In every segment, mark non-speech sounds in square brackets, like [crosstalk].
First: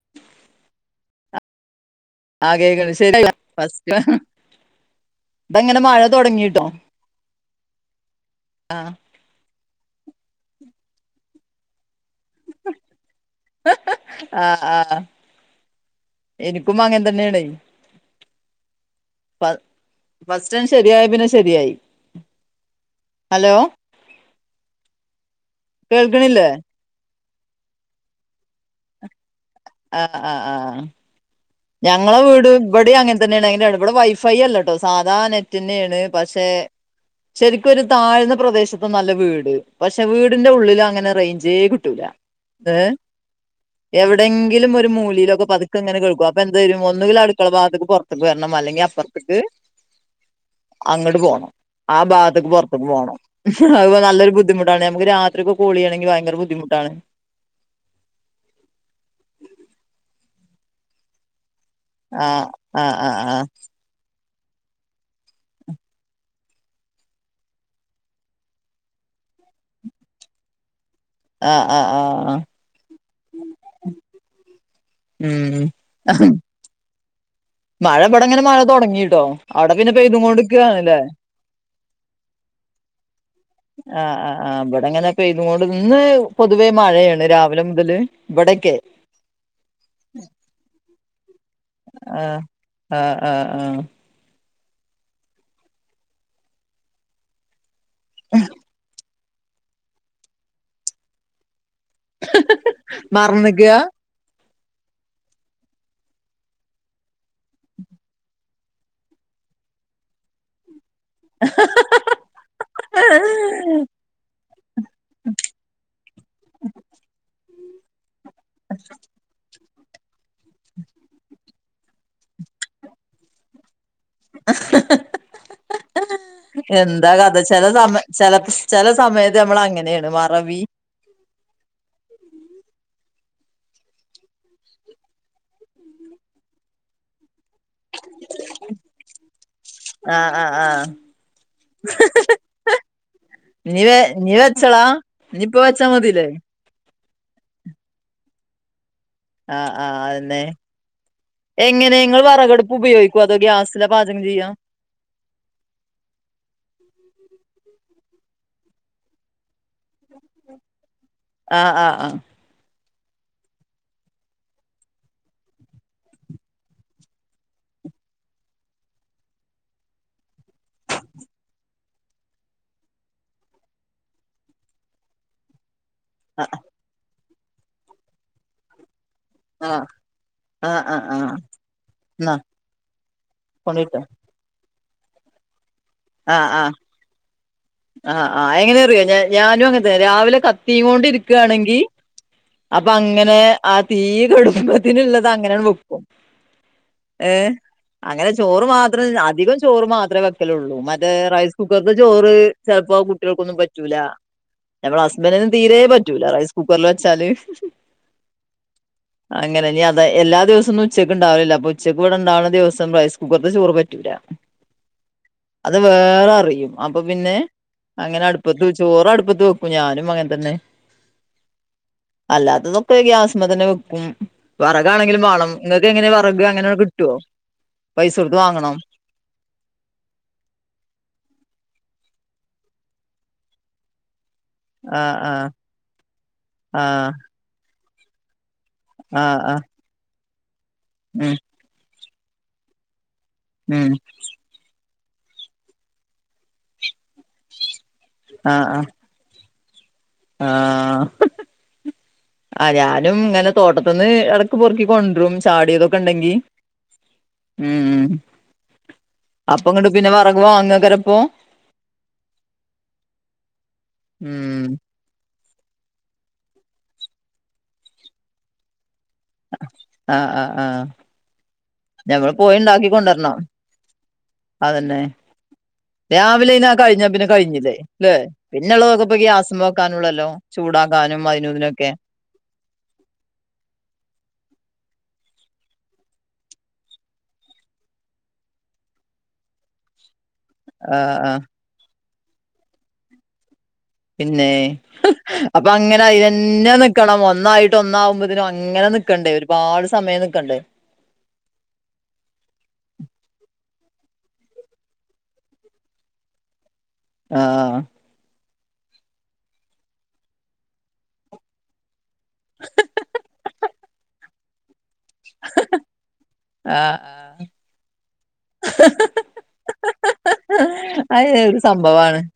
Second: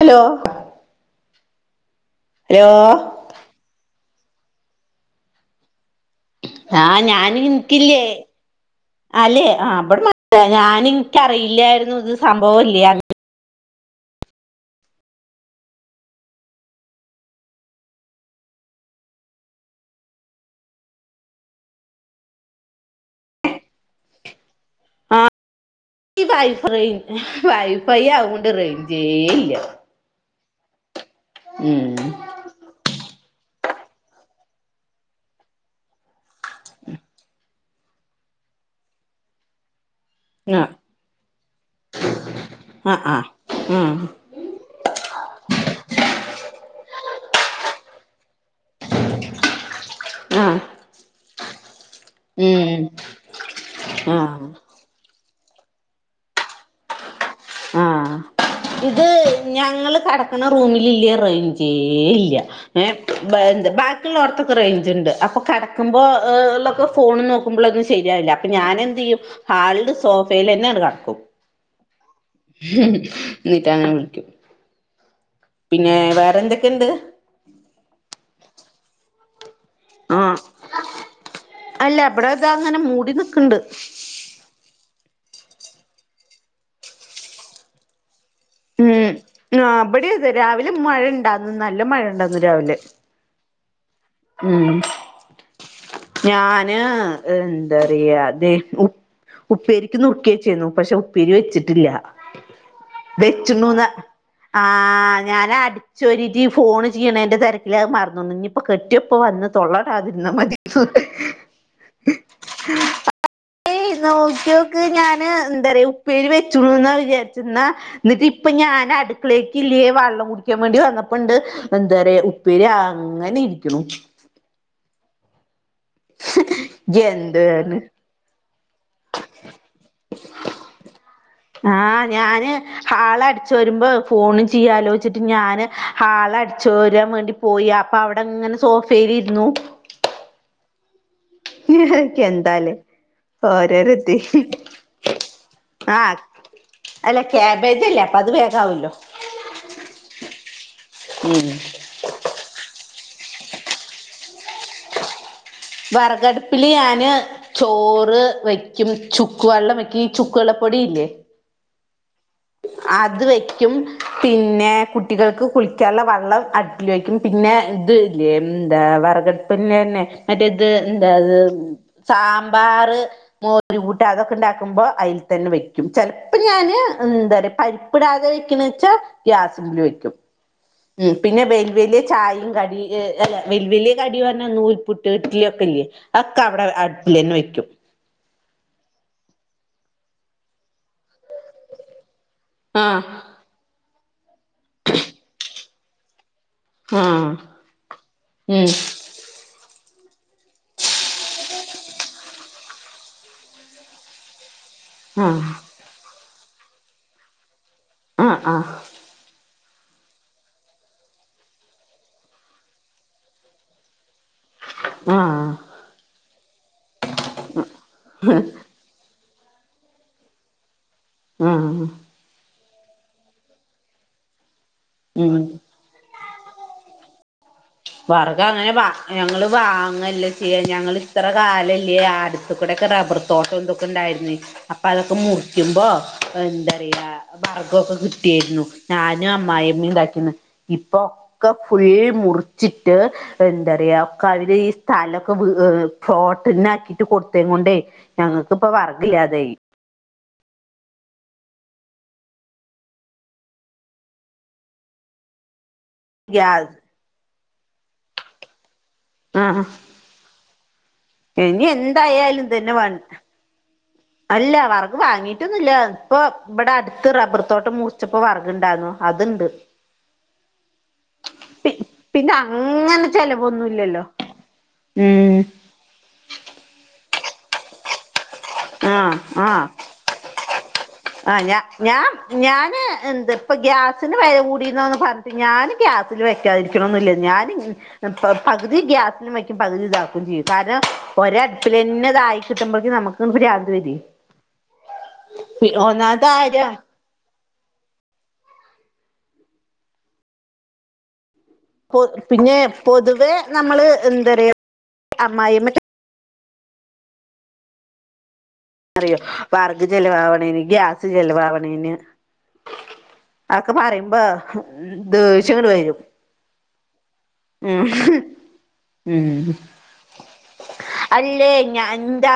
Hello ആഹാ hello കേക്ണ്ട് ശെരിക്ക് [unintelligible] ഫസ്റ്റ് ഇപ്പെങ്ങനെ മഴ തൊടങ്ങിട്ടോ? ആഹ് ഞാന് ഇനക്കില്ലേ ആഹാ അല്ലെ ആഹ് ഇബടെ മഴല്ല ഞാന് ഇൻക്കറിയില്ലായിരുന്നു ഇത് സംഭവല്ല്യോന്ന് ആഹ ആഹ എനിക്കുംമങ്ങനെ തന്നേണ് ഫസ് ഫസ്റ്റാഡ് ശെരിയായ പിന്നെ ശെരിയായി ഹലോ? ആഹ് ഈ കേൾക്കണില്ലേ വൈഫ്രൈ വൈഫൈയായോണ്ട് റെയ്ഞ്ചേയില്ല ആഹ ആ് ആഹ ഉം ഞങ്ങളെ വീടും ഇവടീം അങ്ങൻതന്നെണ് അയ്ന്റെ ഇമ്പടെ വൈഫൈ അല്ലട്ടോ സാധാ നെറ്റ്ന്നേണ് പക്ഷെ ശെരിക്കൊരു താഴ്ന്ന പ്രദേശത്തൊന്നുവല്ല വീട് പക്ഷെ വീടിന്റെ ആഹ് ഉള്ളില് അങ്ങനെ റെയ്ഞ്ചേ കിട്ടൂല ഏ് ഹ് ആഹ് ആഹ് എവിടെങ്കിലും ഒരു മൂലിയിലൊക്കെ പോ പത്ക്കെങ്ങനെ കേൾക്കും അപ്പൊ എന്ത് വെരും ഒന്നുങ്കില് അട്ക്കള ഭാത്ത്ക്ക് പൊറത്തക് വെരണം അല്ലെങ്കി അപ്പറത്ത്ക്ക് ആഹ് ആഹ് അങ്ങട്ട് പോണം ആ ഭാത്ത്ക്ക് ഉം പൊർത്ത്ക്ക് പോണം അഹ്പ്പൊ നല്ലൊരു ആഹ് ബുദ്ധിമു ട്ടാണ് ഞമ്മക്ക് രാത്രിയൊക്കെ കോളയ്യെണെങ്കി വയങ്കര ബുദ്ധിമുട്ടാണ് ആഹ് ഇത് ഞങ്ങള് കെടകണ റൂമിലില്ല്യ റെയ്ഞ്ച് ആ തീരേയില്ല്യ ആ ആ ആ ബാക്കിള്ളൊട്ത്തൊക്കെ റെയ്ഞ്ച്ണ്ട് അപ്പ കട്ക്കുമ്പോളക്കെ ഫോണ് നോക്കുമ്പളൊന്നും ശെരിയാവില്ല അപ്പ ഞാനെന്തെയ്യും ഹാൾഡ് സോഫേലെന്നങ്ങട്ട് കട്ക്കും ആഹ ആ് ആ ആ നീട്ടങ്ങനെ വിളിക്കും ഉം പിന്നെ വേറെന്തെക്കെണ്ട്? മഴ ഇമ്പടെങ്ങനെ മഴ തൊടങ്ങീട്ടോ അവിടെ പിന്നെ ആഹ് പെയ്തുംകോണ്ട്ക്കാണ്ല്ലേ? അല്ല ഇബടെതാ ഇങ്ങനെ മൂടി നിക്ക്ണ്ട് ആ് ആ ആ് ഇടെങ്ങനെ പെയ്തുങ്ങോണ്ട് ഇന്ന് പൊതുവെ മഴയേണ് രാവിലെ മുതല് ഇവിടൊക്കെ ഉം ങ്ങാ ഇബടിയതെ രാവിലെ മഴണ്ടാര്ന്ന് നല്ല മഴണ്ടാർന്ന് രാവിലെ ആഹ ആഹ ആഹ ഉംഹ് ഞാന് എന്തെറിയാ ദേ ഉ പ്പേരിക്ക് നുർക്കിയെച്ചേന്നു പക്ഷെ ഉപ്പേരി വെച്ചിട്ടില്ല്യ മറന്നക്കാ വെച്ചിണൂന്നാ ആ് ഞാന അടിച്ചൊരിട്ട് ഫോണ് ചെയ്യ്ണേന്റെ തെരക്കില് അഹ് മറ്ന്നൂന്നു ഇഞ്ഞ്പ്പൊ കെട്ടിയോപ്പം വന്ന് തൊള്ളടാതിര്ന്ന മതി [inaudible] ഏയ് നോക്കിയോക്ക് ഞാന് എന്തറിയാ ഉപ്പേരി വെച്ചൂണുന്നാ വിചാരിച്ച് ന്നാ ഇന്നിട്ടിപ്പ ഞാനട്ക്കളേക്ക്ല്ലേ വള്ളം കുടി ക്കാ ബേണ്ടി വന്നപ്പണ്ട് എന്തറിയാ ഉപ്പേരി അങ്ങനെയിരിക്ണൂ എന്താ കഥ ചെല എന്താണ് സമയ ചെല സമയത്ത് നമ്മളങ്ങനേണ് മറവി ആഹാ ഞാന് ഹാള് അടിച്ച് വരുമ്പോ ഫോണും ചെയ്യലോച്ചിട്ട് ഞാന് ഹാള് അടിച്ചോരാം വേണ്ടി പോ യി അപ്പൊ അവടങ്ങനെ സോഫേലിരുന്നു ആഹ് ആഹ് ആഹ ക്കെ എന്താലെ? നീ ഓരേരോ വെ ഇതെ നീ വെച്ചളാ നീ ഇപ്പ വെച്ചാ ആഹ് മതില്ലേ അല്ല കാബേജല്ലേ അപ്പൊ അത് വേഗാവൊല്ലൊ? ആഹ് ആഹ് അതെന്നെ ഉം എ ങ്ങനെ ഇങ്ങള് വെറകടുപ്പ് ഉപയോഗിക്കോ? അതോ ഗ്യാസിലാ പാചകം ചെയ്യാ? വെറകടുപ്പില് ഞാന് ചോറ് വെയ്ക്കും, ചുക്ക് വെള്ളം വെക്കും, ഈ ചുക്ക് വെള്ളപ്പൊടിയില്ലേ? ആഹ് ആഹ് ആഹ് അത് വെക്കും പിന്നെ കുട്ടികൾക്ക് കുളിക്കാനുള്ള വെള്ളം അടുപ്പ് പ്പില് വേക്കും പിന്നെ ഇത് ലെ എന്താ വിറകടപ്പ് തന്നെ മറ്റേത് എന്താത് സാമ്പാറ് മോരുകൂട്ടാൻ അതൊക്കെ ഉണ്ടാക്കുമ്പോ അതിൽ തന്നെ വെക്കും ചെലപ്പോ ആഹ് ഞാന് എന്താ പറയാ പരിപ്പിടാതെ വെക്കണ് വെച്ചാ ആഹ് ഗ്യാസില് വെക്കും ആഹ് ആഹ് ഉം ആഹ് ആഹ് പിന്നെ വെല്ല വലിയ ന്നാ ചായയും കടി വെല്ല വലിയ കൊണ്ടോയിട്ടോ കടിയന്ന് പറഞ്ഞ നൂൽപുട്ട് ഇഡ്ലി ഒക്കെല്ലേ ഒക്കെ ആഹ് അവിടെ ആഹ് അടുപ്പില് തന്നെ വെക്കും ആഹ് ആഹ് എങ്ങന അറിയോ ഞാനും അങ്ങനെ തന്നെ രാവിലെ കത്തി കൊണ്ട് ഇരിക്കുകയാണെങ്കിൽ അപ്പ ആഹ് അങ്ങനെ ആഹ് തി കെടുംബെത്തന്നുള്ളത് അങ്ങനെയ വെക്കും ആഹ് ഏഹ് അങ്ങനെ ചോറ് ഉം മാത്ര ത്രം അധികം ചോറ് മാത്രമേ വെക്കലുള്ളൂ മറ്റേ റൈസ് കുക്കറില് ചോറ് ചിലപ്പോ കുട്ടികൾക്കൊന്നും പറ്റൂലാ ഞമ്മുടെ ആഹ് ഹസ്ബൻഡിനും തീരെ പറ്റൂല റൈസ് കൂക്കറില് വെച്ചാല് ആഹ് ആഹ് അങ്ങനെ ഇനി അത് എല്ലാ ദിവസന്നൊം ഉച്ചക്ക് ഉണ്ടാവില്ല അപ്പ ഉച്ചക്ക് ഇവിടെണ്ടാവുന്ന ദിവസം റൈസ് കുക്കറിൽ ചോറ് പറ്റൂല ആഹ് അത് വേഗം അറിയും അപ്പൊ പിന്നെ അങ്ങനെ അടുപ്പത്ത് ചോറ് അടുപ്പത്ത് വെക്കും ഞാനും അങ്ങനെ തന്നെ ആഹ് അല്ലാത്തതൊക്കെ ഗ്യാസ്മെ തന്നെ വെക്കും വെറകാണെങ്കിലും ഉം വേണം ങ്ങനെ വിറക് അങ്ങനെയൊക്ക കിട്ടുവോ പൈസ കൊടുത്ത് വിറക് വാങ്ങണോ അങ്ങനെ വാ ഞങ്ങള് വാങ്ങലല്ല ചെയ്യാ ഞങ്ങ ഇത്ര കാലല്ലേ അടുത്ത കൂടെക്കെ റബർ തോട്ടക്കെ ഉണ്ടായിരുന്നില്ലേ അപ്പൊ അതൊക്കെ ആഹ് ആഹ് മുറിക്കുമ്പോ എന്താ പറയാ ആഹ് വിറക്ക്കെ കിട്ടിയായിരുന്നു ഞാനും ആഹ് ആഹ് അമ്മായിഅമ്മയും ഉണ്ടാക്കിന്ന് ഇപ്പൊ ഉം ഒക്കെ ഫുള്ള് മുറി ച്ചിട്ട് ഉം എന്താറയാ അവര് ഈ സ്ഥലോക്കെ ഫ്ളോട്ടിന് ആക്കിട്ട് കൊടുത്തേകൊണ്ടേ ഞങ്ങൾക്ക് ആഹ് ഇപ്പ ആഹ് വേർക് ഇല്ലത്തെ ആയി ആഹ് ആഹ് ഞാനും ഇങ്ങനെ തോട്ടത്തി നിന്ന് ഇടക്ക് പൊറുക്കി കൊണ്ടരും ചാടിയതൊക്കെ ഉണ്ടെങ്കി ഗ്യാസ് ഉം ആഹ് അപ്പ ഇങ്ങട്ട് പിന്നെ വിറക് വാങ്ങുകര ഇപ്പൊ ഇനി എന്തായാലും ഇത് തന്നെ മതി അല്ല ഉം വിറക് വാങ്ങിയിട്ടൊന്നും ഇല്ല ഇപ്പൊ ഇവിടെ അടുത്ത് റബ്ബർ തോട്ടം മുറിച്ചപ്പോ വിറക് ഇണ്ടാരുന്ന് അതുണ്ട് ആഹ് ആഹ് ആഹ് പിന്നെ ഞമ്മള് പോയി ഉണ്ടാക്കി അങ്ങനെ കൊണ്ടുവരണം ചെലവൊന്നുമില്ലല്ലോ ഉം രാവിലെന്ന് ആഹ് കഴിഞ്ഞ പിന്നെ കഴിഞ്ഞില്ലേ അല്ലെ പിന്നെള്ളതൊക്കെ ആഹ് പോ ആഹ് ഗ്യാസ്മ്മേക്കാനുള്ളല്ലോ ചൂടാക്കാനും ആഹ് അതിനു ഞാ ഇതിനൊക്കെ ഞാൻ ഞാന് എന്ത് ഇപ്പ ഗ്യാസിന് വില കൂടിന്ന് പറഞ്ഞിട്ട് ഞാന് ഗ്യാസില് വ ക്കാത്തരിക്കണില്ല ഞാൻ പകുതി ഗ്യാസില് വയ്ക്കും പകുതി ഇതാക്കുകയും ചെയ്തു കാരണം ആ ആ ഒര് അടുപ്പിൽ തന്നെ ഇത് ആയി കിട്ടുമ്പോഴേക്കും നമുക്ക് പ്രാന്ത് വരുവെ പിന്നെ അപ്പൊ അങ്ങനെ കാര്യം അയിതെന്നെ നിക്കണം ഒന്നായിട്ട് ഒന്നാവുമ്പോതേനും അങ്ങനെ നിക്കണ്ടേ ഒരുപാട് സമയം നിക്കണ്ടേ പിന്നെ പൊതുവെ നമ്മള് എന്താ പറയാ അമ്മായിയമ്മ ആഹ് അറിയോ വറക് ചിലവാവണേന് ഗ്യാസ് ചിലവാവണേന് അതക്കെ പറയുമ്പോ ദേഷ്യങ്ങട്ട് വരും ആ ആ ഉം ഉം അത് അല്ലേ ഒരു ഞാൻ സംഭവാണ് എന്താ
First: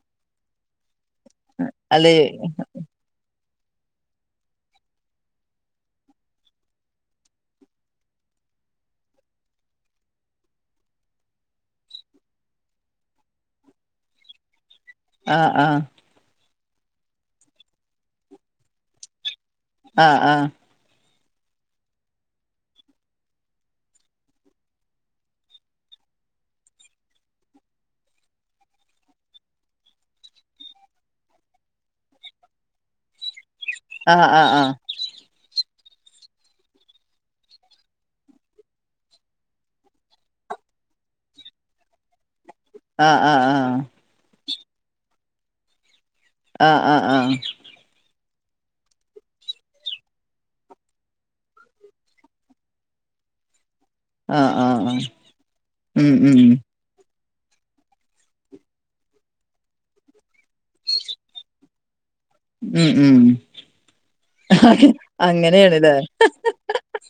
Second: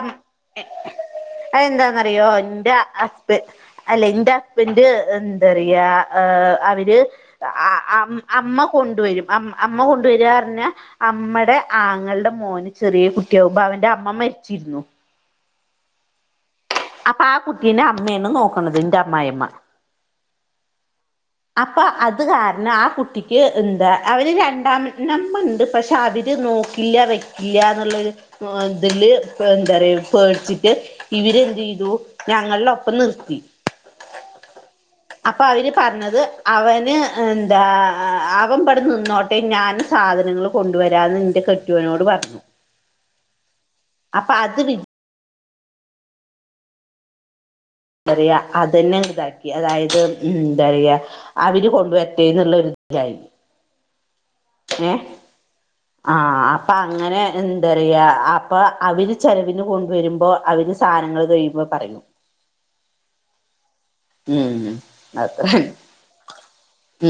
അല്ലേ അതെന്താന്നറിയോ എന്റെ അല്ലെ എന്റെ ഹുസ്ബൻഡ് എന്താ പറയാ അവര് ആ അ അം അമ്മ കൊണ്ടുവരും അമ്മ കൊണ്ടുവരാറ്ഞ്ഞ അമ്മടെ ആങ്ങൾടെ മോന് ചെറിയ കുട്ടിയാകുമ്പോ അവൻന്റെ അമ്മ മരിച്ചിരുന്നു ആഹ് ആഹ് അപ്പൊ ആ കുട്ടീനെ അമ്മയാണ് നോക്കണത് ന്റെ അമ്മായിമ്മ ആഹ് ആഹ് അപ്പൊ അത് കാരണം ആ കുട്ടിക്ക് ന്താ അവര് രണ്ടാം നമ്മണ്ട് പക്ഷെ അവര് നോക്കി ഇല്ല വെക്കില്ല ന്നുള്ളര് മൊതല് എന്താ റ് യ പേടിച്ചിട്ട് ഇവരെന്ത് ചെയ്തു ഞങ്ങളുടെ ഒപ്പം നിർത്തി ആഹ് ആഹ് ആഹ് അപ്പൊ അവര് പറഞ്ഞത് അവന് ന്താ അവൻ ബടെ നിന്നോട്ടെ ഞാൻ സാധനങ്ങളും കൊണ്ടുവരാന്ന് ന്റെ കെട്ടിയോനോട് പറഞ്ഞു ആഹ് ആഹ് ആഹ് അപ്പ അത് ആഹ് ആഹ് ആഹ് ന്താ റ് യ അതന്നെ ഇതാക്കി അതായത് ന്താ റ് യ അവര് കൊണ്ടുവര്റ്റേ ന്ന്ള്ള ഒരു [unintelligible] യി ആഹ് ആഹ് ആഹ് ഉം ഉം ഉം അപ്പം അങ്ങനെ എന്താറയ അപ്പ അവര് ചെലവിന് കൊണ്ടുവരുമ്പോ അവര് സാനങ്ങൾ കഴിയുമ്പോ പറയും ഉം ഉം ഉം അത്ര അങ്ങനെണ് ല്ലേ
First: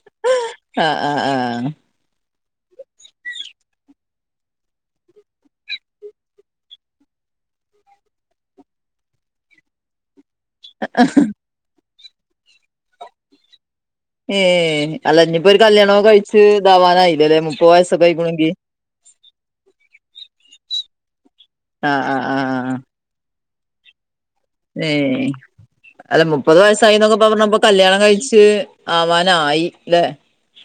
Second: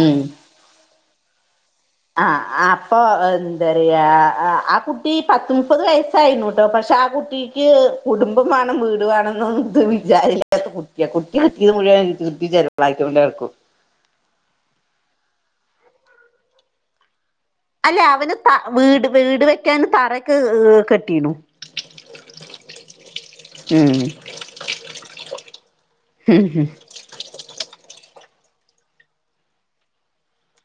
ഉം ആഹ് ആഹ് ആഹ് ആഹ് അപ്പൊ എന്താ റയാ ആ കുട്ടി പത്ത മുപ്പത് വയസ്സായിന്നുട്ടോ പക്ഷെ ആ കുട്ടി ക്ക് കുടുംബം വേണം വീട് വേണം ന്നെത് വിചാരില്ല ത്രക്ക് ബുദ്ധിയാ കുട്ടി [unintelligible] ചെറ്പ്രായത്തില് കൊണ്ടടക്കും ഏഹ് അല്ല ഞ്ഞിപ്പോ ഒരു കല്യാണൊക്കെ കഴിച്ചച്ച് ഇതാവാനായില്ലല്ലേ മു അല്ല അവന് ത വീട് വീട് വെക്കാൻ തറക്കെ ഏഹ് കെട്ടീണു ആഹ് ആഹ് ആഹ് ഉം ഏഹ് അല്ല മുപ്പത് ഉം വയസായിന്നൊക്കെ പറഞ്ഞപ്പൊ കല്യാണം കഴിച്ച് ആവാനായി അല്ലെ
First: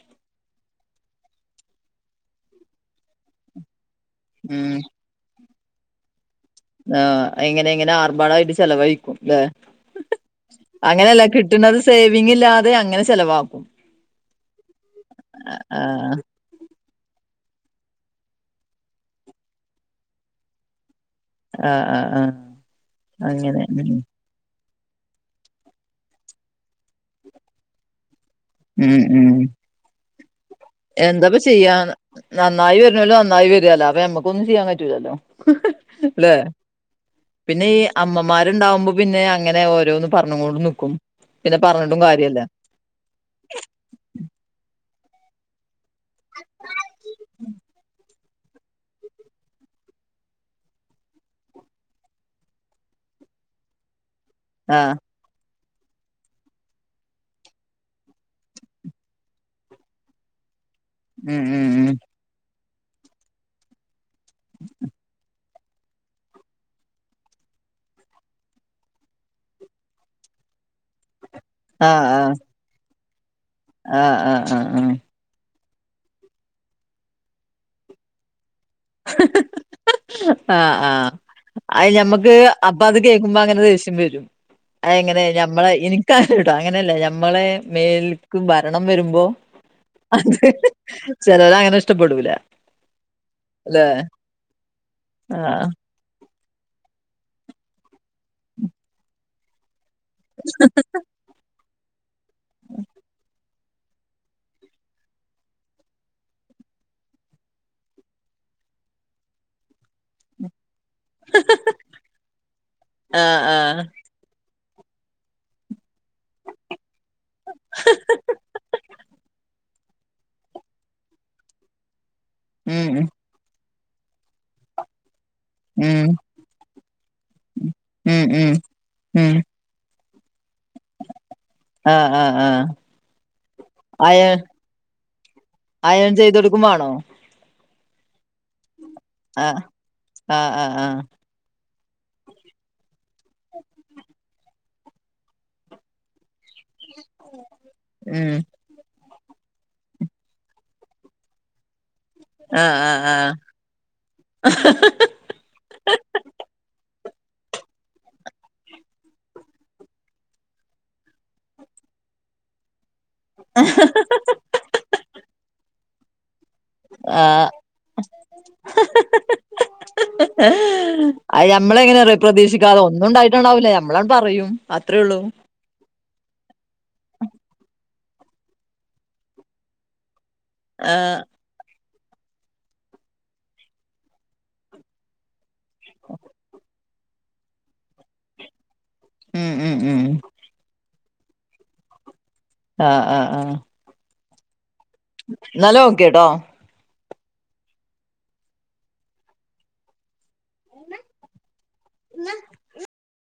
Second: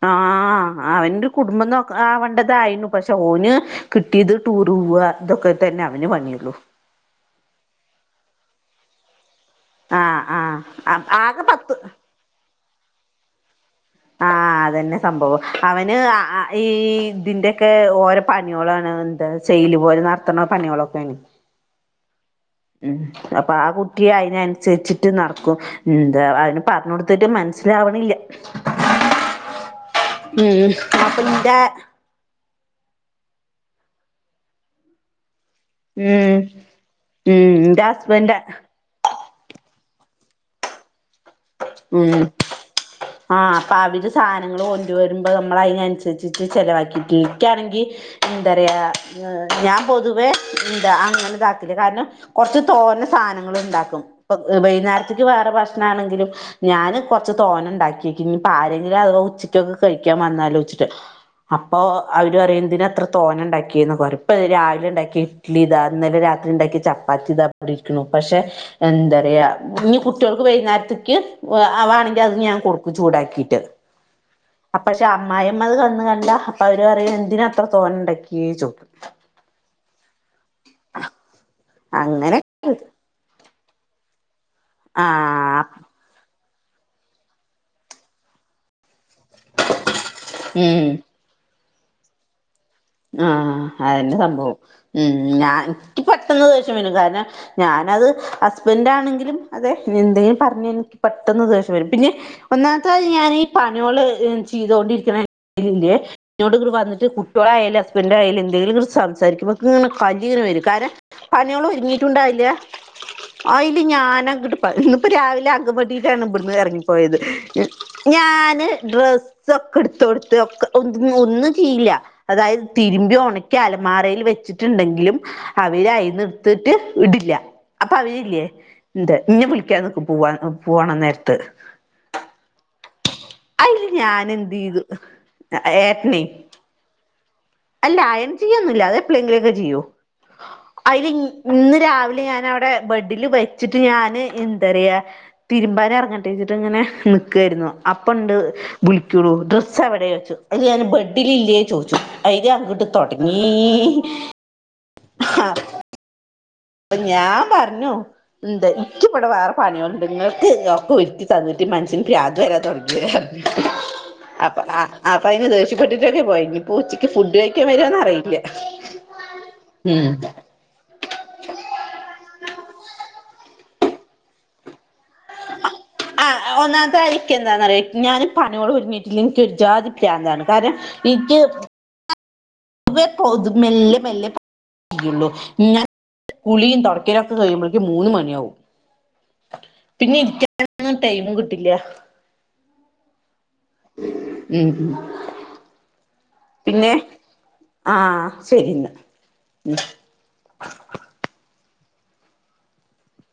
ആഹ് അവന് ഒരു കുടുംബം ന്നോക്ക ആവണ്ടതായിരുന്നു പക്ഷെ ഓന് കിട്ടിയത് ഉം ടൂറ് പൂവ്വ ഇതൊക്കെ തന്നെ അവന് പണിയുള്ളൂ ആഹ് എങ്ങനെ എങ്ങനെ ആർബാടായിട്ട് ചെലവഴിക്കും ല്ലെ ആഹ് ആഹ് ആകെ പത്ത് വിങ്ങില്ലാതെ അങ്ങനെ ചെലവാക്കും ആഹ് അതന്നെ സംഭവം അവന് ആഹ് ആ ഈ ഇതിന്റെക്കെ ഓരോ പണിയോളാണ് എന്താ സെയില് പോലെ നടത്തണ പണിയോളൊക്കെണ് ആഹ് ആഹ് ആഹ് ഉം അപ്പൊ അങ്ങനെ ആ ഉം കുട്ടി അയിനനുസരിച്ചി റ്റ് നടക്കും എന്താ അയിന് പറഞ്ഞൊട്ത്തിട്ട് മനസ്സിലാവണില്ല ഉം ഉം ഉം അപ്പൊ എന്തപ്പ ഇന്റെ ചെയ്യാ ന്ന ന്ന നന്നായി വരുന്നോല് നന്നായി വരോലോ അപ്പൊ നമ്മക്കൊന്നും ചെയ്യാൻ പറ്റൂലല്ലോ ഉം ല്ലെ ഉം പിന്നെ ഈ എന്റെ ഹസ്ബൻഡ് അമ്മമാരുണ്ടാവുമ്പോ പിന്നെ അങ്ങനെ ഓരോന്ന് പറഞ്ഞ്ങ്ങോടും നിക്കും പിന്നെ പറഞ്ഞിട്ടും ഉം കാര്യല്ല ആഹ് അപ്പൊ അവര് സാനങ്ങൾ കൊണ്ട് വരുമ്പോ നമ്മൾ അയിനനുസ രിച്ചിട്ട് ചിലവാക്കിട്ടി ഇക്കാണെങ്കിൽ എന്താ റയ ഞാൻ പൊതുവേ എന്താ അങ്ങനെ ഇതാക്കല്ല കാരണം കൊറച്ച് തോനെ സാനങ്ങൾ ഇണ്ടാക്കും. ഇപ്പൊ ആഹ് വൈന്നേരത്ത്ക്ക് വേറെ ഭക്ഷണം ആണെങ്കിലും ഞാന് കൊറച്ച് തോനെ ഉണ്ടാക്കി വക്കും. ഇനി ആരെങ്കിലും അഥവാ ഉച്ചിക്കൊക്കെ കഴിക്കാൻ വന്നാലോ ച്ച് ട്ട് ഉം ഉം അപ്പൊ ഉം അവര് പറയും എന്തിനാ ഇത്ര തോനെ ഉണ്ടാക്കിയെന്ന് പറയും. ഇപ്പ രാവിലെ ഉണ്ടാക്കിയ ഇഡ്ലി ഇതാ ഇന്നലെ രാത്രി ഉണ്ടാക്കിയ ചപ്പാത്തി ഇതാ രിക്ക്ണു പക്ഷെ എന്തറിയാ ഇനി കുട്ടികൾക്ക് വൈകുന്നേരത്ത് ക്ക് ആഹ് അവാണെങ്കിൽ അത് ആഹ് ഞാൻ കൊടുക്കും ചൂടാക്കിയിട്ട് ആഹ് ആഹ് ആഹ് അപ്പ ആം പക്ഷെ അമ്മായിമ്മ അത് വന്ന് കണ്ടാ അപ്പൊ അവര് പറയും എന്തിനാ അത്ര തോന്നയുണ്ടാക്കിയെ ചോദി ആഹ് ആഹ് അയ്യ് ഞമ്മക്ക് അങ്ങനെ അപ്പൊ അത് കേക്കുംമ്പോ അങ്ങനെ ദേഷ്യം വെരും അയെങ്ങനെ ആഹ് നമ്മളെ ഇനി ക്ക അങ്ങന വിട അങ്ങനല്ല ഞമ്മളെ മേല്ക്ക് ഭരണം വെരുംമ്പോ അത് ഉം ചെലര് അങ്ങനെ ഇഷ്ടപ്പെടൂല ആ ല്ലെ അയന്നെ സംഭവം ഉം ഞാൻ ആഹ് നിക്ക് പെട്ടെന്ന് ദേഷ്യം വെരും കാരണം ഞാനത് ഹസ്ബൻഡാണെങ്കിലും അതെ എന്തെങ്കിലും പറഞ്ഞാ എനിക്ക് പെട്ടെന്ന് ദേഷ്യം വെരും പിന്നെ ഒന്നാമത്തെ കാര്യം ഞാന് പണികള് ചെയ്തോണ്ടിരിക്കണേ ഇതിലില്ലേ കുട്ട്യോള്ട് ഇങട്ട് വന്നിട്ട് കുട്ട്യോള് ആയെ ഇൻ്റെ ഹസ്ബൻഡായാലും എന്തേലുങട്ട് സംസാരിക്കുമ്പോ ഇക്ക് കലി ഇങ്ങന വെരും കാര പണികള് ഒരുങ്ങിട്ടുണ്ടാവില്ല ആഹ് അയില് ആഹ് ഞാൻ അങ്ങട്ട് പ്പ ഇന്നിപ്പ രാവിലെ അം ഇജ്ജാണ് ഇവിടുന്ന് എറങ്ങിപ്പോയത് ഞാന് ഡ്രസ്സൊ ക്കെ എടുത്ത് കൊടുത്ത് ഒക്കെ ഒ ഒന്നും ചെയ്യില്ല അതായിത് ഉം തിരുമ്പി ഒണ ക്കി അലമാരയിൽ വെച്ചിട്ടുണ്ടെങ്കിലും അവര് ഉം അയ്ന്ന് എടുത്തിട്ട് ഇടില്ല അപ്പൊ ഉം അവരില്ലേ ഉം എന്ത് ഉം എന്നെ വിളിക്കാൻ നിക്കും പൂവാനും പോവോണം നേരത്ത് ആഹ് ആഹ് ആഹ് അയില് ഞാൻ അയൺ എന്ത് ചെയ്തു അയൺ ഏട്ടനെ ചെയ്തോടു ക്കും വേണോം അല്ല അയണ് ചെയ്യൊന്നില്ല അത് എപ്പളെങ്കിലൊക്കെ ആഹ് ചെയ്യൂ ആഹ് ആഹ് ആഹ് അയിലി ഇന്ന് രാവിലെ ഞാനവിടെ ബെഡില് വെച്ചിട്ട് ഞാന് എന്തറയാ തിരുമ്പാനറങ്ങ ഫുഡ് കഴിച്ചിട്ട് ഇങ്ങനെ നിക്കാരുന്നു അപ്പൊ ഉണ്ട് ഉം വിളിക്കുണു ഡ്രസ്സ് എവിടെ വെച്ചു അല്ലേ ഞാന് ബെഡിലില്ലേ ചോദിച്ചു അയില് ആഹ് അങ്ങട്ട് ആഹ് ആഹ് തൊടങ്ങീ ഹാ അപ്പ ഞാൻ പറഞ്ഞു എന്താ ഇക്ക് ഇവിടെ വേറെ പണികളുണ്ട് ഇങ്ങൾക്ക് ഒറക്ക ഒരുക്കി തന്നിട്ട് മന്ഷ്യന് ഭ്രാന്ത് വരാൻ തൊടങ്ങി അപ്പ ആ അപ്പ അയ്ന് ദേഷ്യപ്പെട്ടിട്ടന്നെ പോയത് ഊച്ചക്ക് ഫുഡ് ആഹ് കഴിക്കാൻ വരോന്ന് അറിയില്ല ഉം അയ് നമ്മൾ എങ്ങനെന്നറിയോ പ്രതീക്ഷിക്കാതെ ഒന്നുണ്ടായിട്ടുണ്ടാവില്ല ഞമ്മളാണ്ട് പറയും അത്രേള്ളൂ ആ ഒന്നാമത്തെ കാര്യം നിക്ക് എന്താന്നറിയോ ഞാൻ പണികളൊരുങ്ങീട്ടില്ലങ്കി എനിക്കൊരു ജാതി പ്രാന്താണ് കാരണം ആഹ് എനിക്ക് പൊതുവേ മെല്ലെ മെല്ലെ പ ഇള്ളൂ ഞാൻ കുളിയും തൊട കുളിക്കലൊക്കെ കരീംമ്പരേക്കും മൂന്ന് മണിയാവും ഉം ഉം ഉം പിന്നെ ഇരിക്ക [unintelligible] നൊന്നും ടൈമും കിട്ടില്ല ആഹ് ആഹ് ആഹ് മ് ന്നാല് ഒക്കെട്ടോ പിന്നെ ആഹ് ശരി ന്നാ എന്ന